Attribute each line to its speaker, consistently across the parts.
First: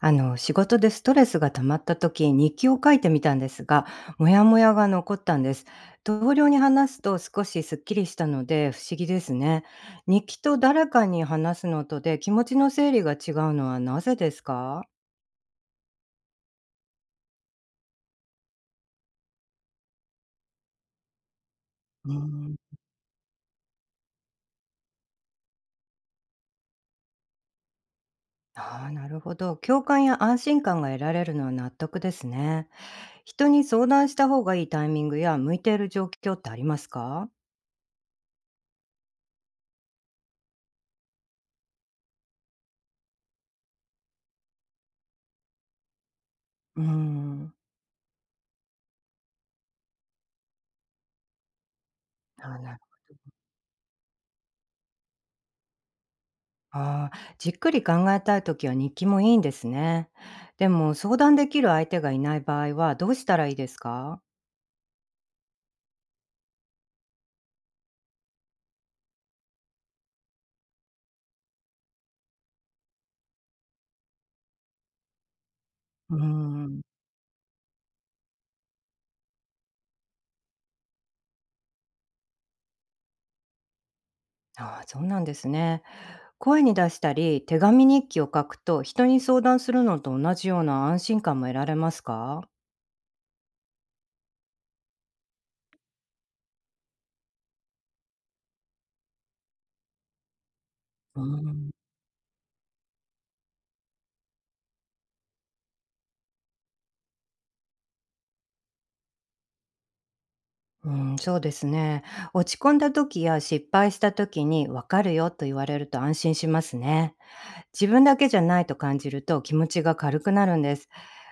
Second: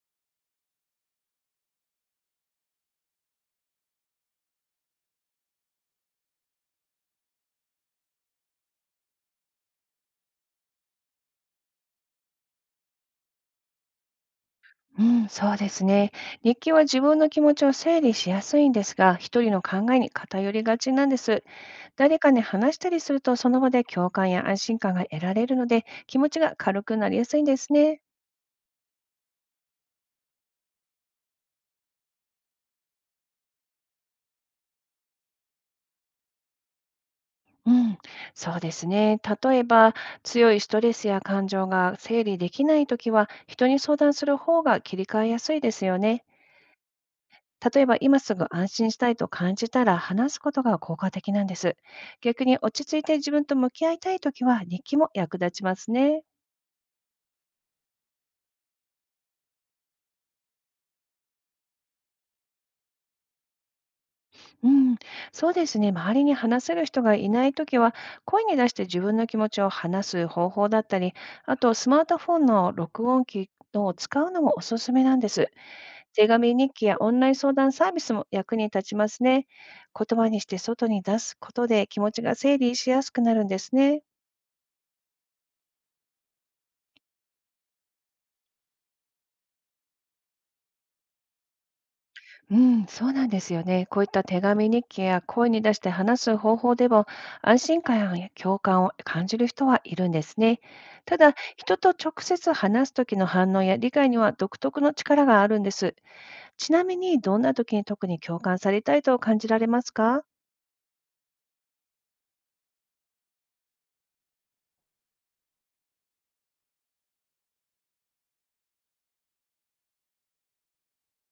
Speaker 1: 仕事でストレスが溜まった時、日記を書いてみたんですが、モヤモヤが残ったんです。同僚に話すと少しすっきりしたので不思議ですね。日記と誰かに話すのとで気持ちの整理が違うのはなぜですか？
Speaker 2: うん、そうですね。日記は自分の気持ちを整理しやすいんですが、一人の考えに偏りがちなんです。
Speaker 1: う
Speaker 2: 誰かに
Speaker 1: ん。
Speaker 2: 話したりすると、その場で共感や安心感が得られるので、気持ちが軽くなりやすいんですね。
Speaker 1: ああ、なるほど。共感や安心感が得られるのは納得ですね。人に相談した方がいいタイミングや向いている状況ってありますか？
Speaker 2: うん、そうですね。例えば、強いストレスや感情が整理できないときは、人に相談する方が切り替えやすいですよね。
Speaker 1: うーん。
Speaker 2: 例えば今すぐ安心したいと感じたら話すことが効果的なんです。逆に
Speaker 1: あ
Speaker 2: 落
Speaker 1: あ、
Speaker 2: ち着いて自分と向き合いたいときは日記も役立ちますね。
Speaker 1: ああ、じっくり考えたいときは日記もいいんですね。でも相談できる相手がいない場合はどうしたらいいですか？
Speaker 2: うん、そうですね。周りに話せる人がいないときは、声に出して自分の気持ちを話す方法だったり、あとスマートフォンの録音機を使うのもおすすめなんです。
Speaker 1: うー
Speaker 2: 手紙日
Speaker 1: ん。
Speaker 2: 記やオンライン相談サービスも役に立ちますね。言葉にして外に出すことで気持ちが整理しやすくなるんですね。
Speaker 1: ああ、そうなんですね。声に出したり、手紙日記を書くと、人に相談するのと同じような安心感も得られますか？
Speaker 2: うん、そうなんですよね。こういった手紙日記や声に出して話す方法でも、安心感や共感を感じる人はいるんですね。た
Speaker 1: う
Speaker 2: だ、
Speaker 1: ん。
Speaker 2: 人と直接話す時の反応や理解には独特の力があるんです。ちなみに、どんな時に特に共感されたいと感じられますか？
Speaker 1: うん、そうですね。落ち込んだ時や失敗した時に分かるよと言われると安心しますね。自分だけじゃないと感じると気持ちが軽くなるんです。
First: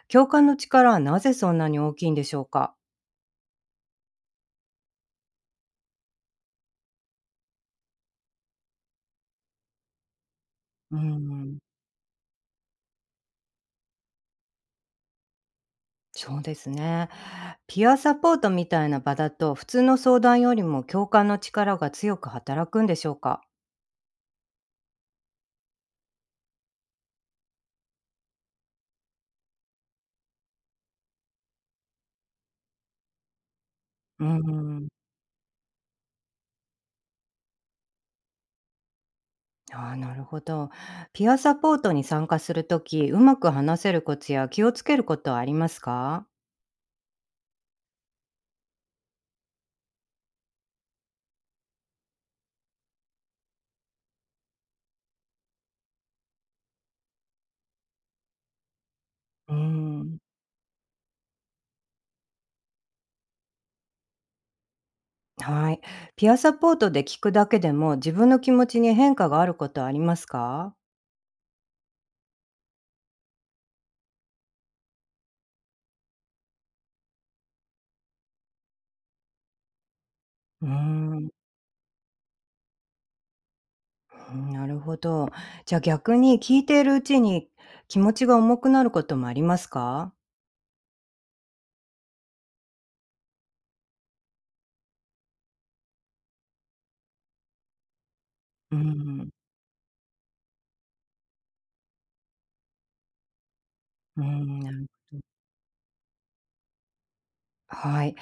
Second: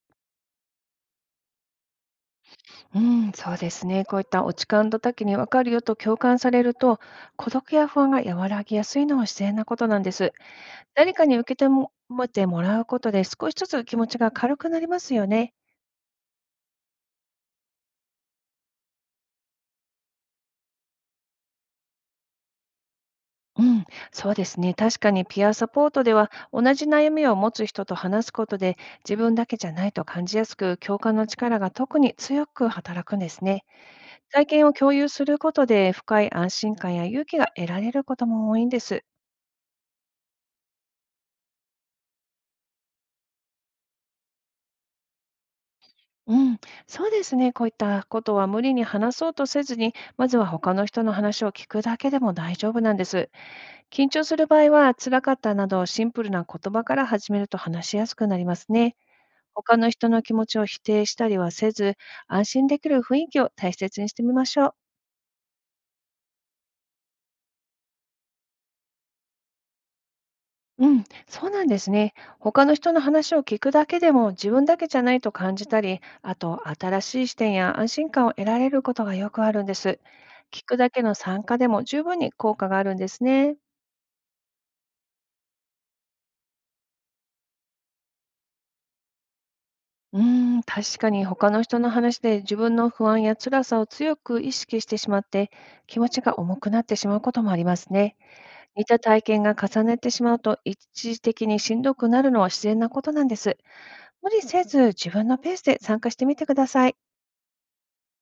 Speaker 1: 共感の力はなぜそんなに大きいんでしょうか？
Speaker 2: うん、そうですね。こういった落ち感度だ岐に分かるよと共感されると、孤独や不安が和らぎやすいのは自然なことなんです。
Speaker 1: うー
Speaker 2: 誰かに受け
Speaker 1: ん、
Speaker 2: ても、持ってもらうことで少しずつ気持ちが軽くなりますよね。
Speaker 1: そうですね。ピアサポートみたいな場だと、普通の相談よりも共感の力が強く働くんでしょうか？
Speaker 2: うん、そうですね。確かにピアサポートでは、同じ悩みを持つ人と話すことで自分だけじゃないと感じやすく、共感の力が特に強く働くんですね。
Speaker 1: うー
Speaker 2: 体験を
Speaker 1: ん、
Speaker 2: 共有することで深い安心感や勇気が得られることも多いんです。
Speaker 1: あー、なるほど。ピアサポートに参加するとき、うまく話せるコツや気をつけることはありますか？
Speaker 2: うん、そうですね。こういったことは、無理に話そうとせずに、まずは他の人の話を聞くだけでも大丈夫なんです。緊張する場合は、辛かったなどシンプルな言葉から始めると話しやすくなりますね。
Speaker 1: うー
Speaker 2: 他の人
Speaker 1: ん、
Speaker 2: の気持ちを否定したりはせず、安心できる雰囲気を大切にしてみましょう。
Speaker 1: はい。ピアサポートで聞くだけでも、自分の気持ちに変化があることはありますか？
Speaker 2: うん、そうなんですね。他の人の話を聞くだけでも自分だけじゃないと感じたり、あと新しい視点や安心感を得られることがよくあるんです。聞
Speaker 1: うー
Speaker 2: くだけの
Speaker 1: ん。
Speaker 2: 参加でも十分に効果があるんですね。
Speaker 1: なるほど。じゃあ逆に聞いているうちに気持ちが重くなることもありますか？
Speaker 2: うーん、確かに他の人の話で自分の不安や辛さを強く意識してしまって、気持ちが重くなってしまうこともありますね。
Speaker 1: うー
Speaker 2: 似た体
Speaker 1: ん、
Speaker 2: 験が重ねてしまうと、一時的にしんどくなるのは自然なことなんです。
Speaker 1: う
Speaker 2: 無理
Speaker 1: ん、
Speaker 2: せ
Speaker 1: なる、
Speaker 2: ず、自分のペースで参加してみてください。
Speaker 1: はい。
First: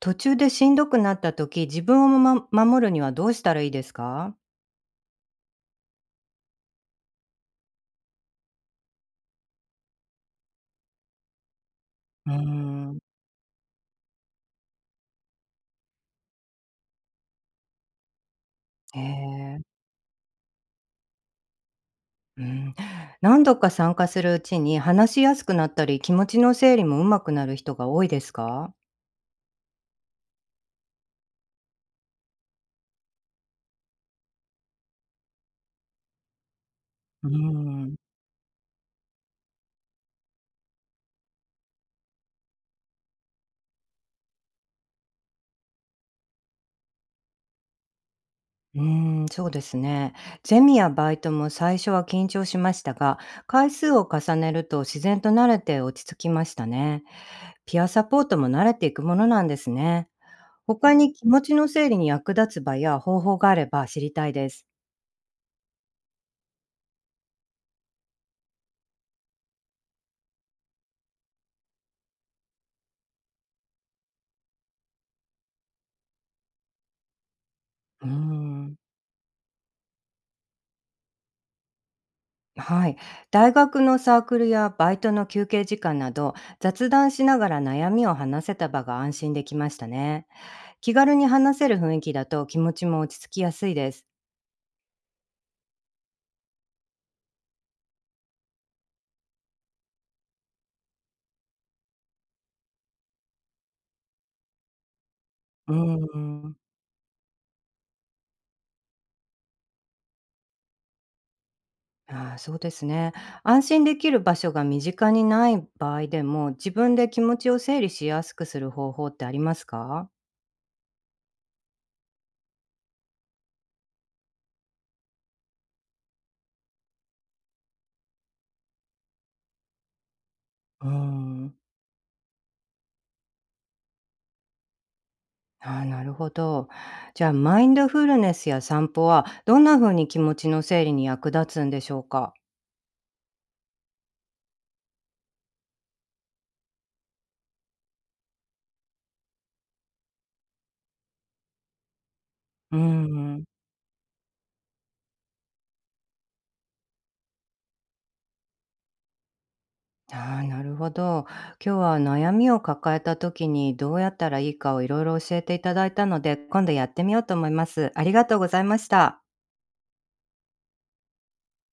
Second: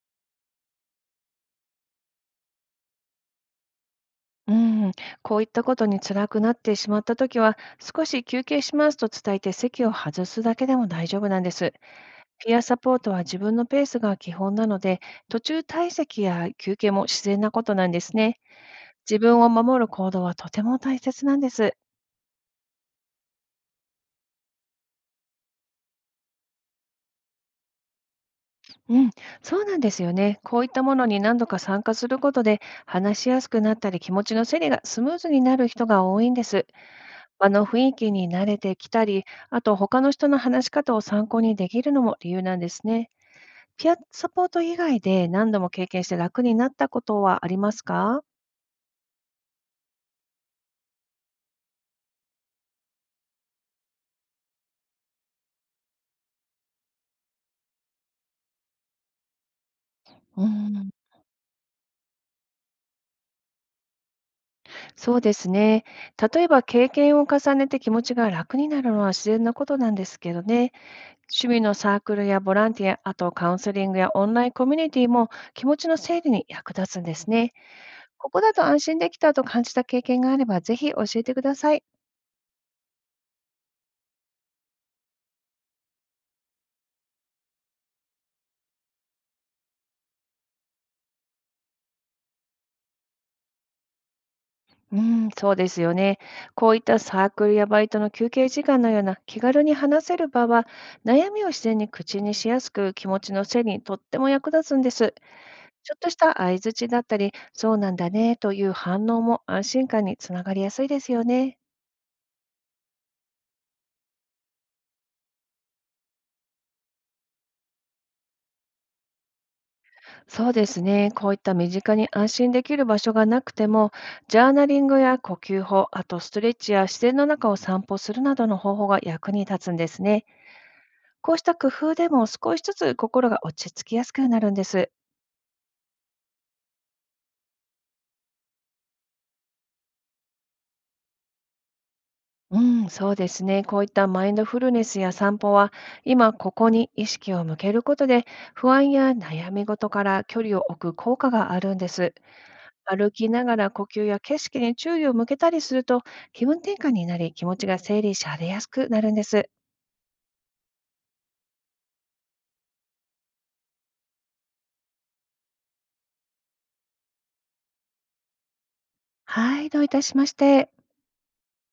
Speaker 1: 途中でしんどくなった時、自分をまま守るにはどうしたらいいですか？
Speaker 2: うん、こういったことに辛くなってしまったときは、少し休憩しますと伝えて席を外すだけでも大丈夫なんです。
Speaker 1: うー
Speaker 2: ピアサポ
Speaker 1: ん、
Speaker 2: ートは自分のペースが基本なので、途中退席や休憩も自然なことなんですね。
Speaker 1: え
Speaker 2: 自分を
Speaker 1: え、
Speaker 2: 守る行動はとても大切なんです。
Speaker 1: うん。何度か参加するうちに話しやすくなったり、気持ちの整理もうまくなる人が多いですか？
Speaker 2: うん、そうなんですよね。こういったものに何度か参加することで、話しやすくなったり、気持ちの整理がスムーズになる人が多いんです。
Speaker 1: うー
Speaker 2: 場の雰囲
Speaker 1: ん。
Speaker 2: 気に慣れてきたり、あと他の人の話し方を参考にできるのも理由なんですね。ピアサポート以外で何度も経験して楽になったことはありますか？
Speaker 1: うーん、そうですね。ゼミやバイトも最初は緊張しましたが、回数を重ねると自然と慣れて落ち着きましたね。ピアサポートも慣れていくものなんですね。
Speaker 2: うん、
Speaker 1: 他に気持ちの整理に役立つ場や方法があれば知りたいです。
Speaker 2: そうですね。例えば経験を重ねて気持ちが楽になるのは自然なことなんですけどね。趣味のサークルやボランティア、あとカウンセリングやオンラインコミュニティも気持ちの整理に役立つんですね。
Speaker 1: うー
Speaker 2: ここだと
Speaker 1: ん。
Speaker 2: 安心できたと感じた経験があれば、ぜひ教えてください。
Speaker 1: はい。大学のサークルやバイトの休憩時間など、雑談しながら悩みを話せた場が安心できましたね。気軽に話せる雰囲気だと気持ちも落ち着きやすいです。
Speaker 2: うん、そうですよね。こういったサークルやバイトの休憩時間のような気軽に話せる場は、悩みを自然に口にしやすく、気持ちの整理にとっても役立つんです。
Speaker 1: うー
Speaker 2: ちょっとした相
Speaker 1: ん。
Speaker 2: 槌だったり、そうなんだねという反応も安心感につながりやすいですよね。
Speaker 1: ああ、そうですね。安心できる場所が身近にない場合でも、自分で気持ちを整理しやすくする方法ってありますか？
Speaker 2: そうですね。こういった身近に安心できる場所がなくても、ジャーナリングや呼吸法、あとストレッチや自然の中を散歩するなどの方法が役に立つんですね。
Speaker 1: うー
Speaker 2: こうした
Speaker 1: ん。
Speaker 2: 工夫でも少しずつ心が落ち着きやすくなるんです。
Speaker 1: ああ、なるほど。じゃあ、マインドフルネスや散歩は、どんな風に気持ちの整理に役立つんでしょうか？
Speaker 2: うん、そうですね。こういったマインドフルネスや散歩は、今ここに意識を向けることで、不安や悩み事から距離を置く効果があるんです。
Speaker 1: うー
Speaker 2: 歩きな
Speaker 1: ん。
Speaker 2: がら呼吸や景色に注意を向けたりすると、気分転換になり、気持ちが整理されやすくなるんです。
Speaker 1: ああ、なるほど。今日は悩みを抱えた時にどうやったらいいかをいろいろ教えていただいたので、今度やってみようと思います。ありがとうございました。
Speaker 2: はい、どういたしまして。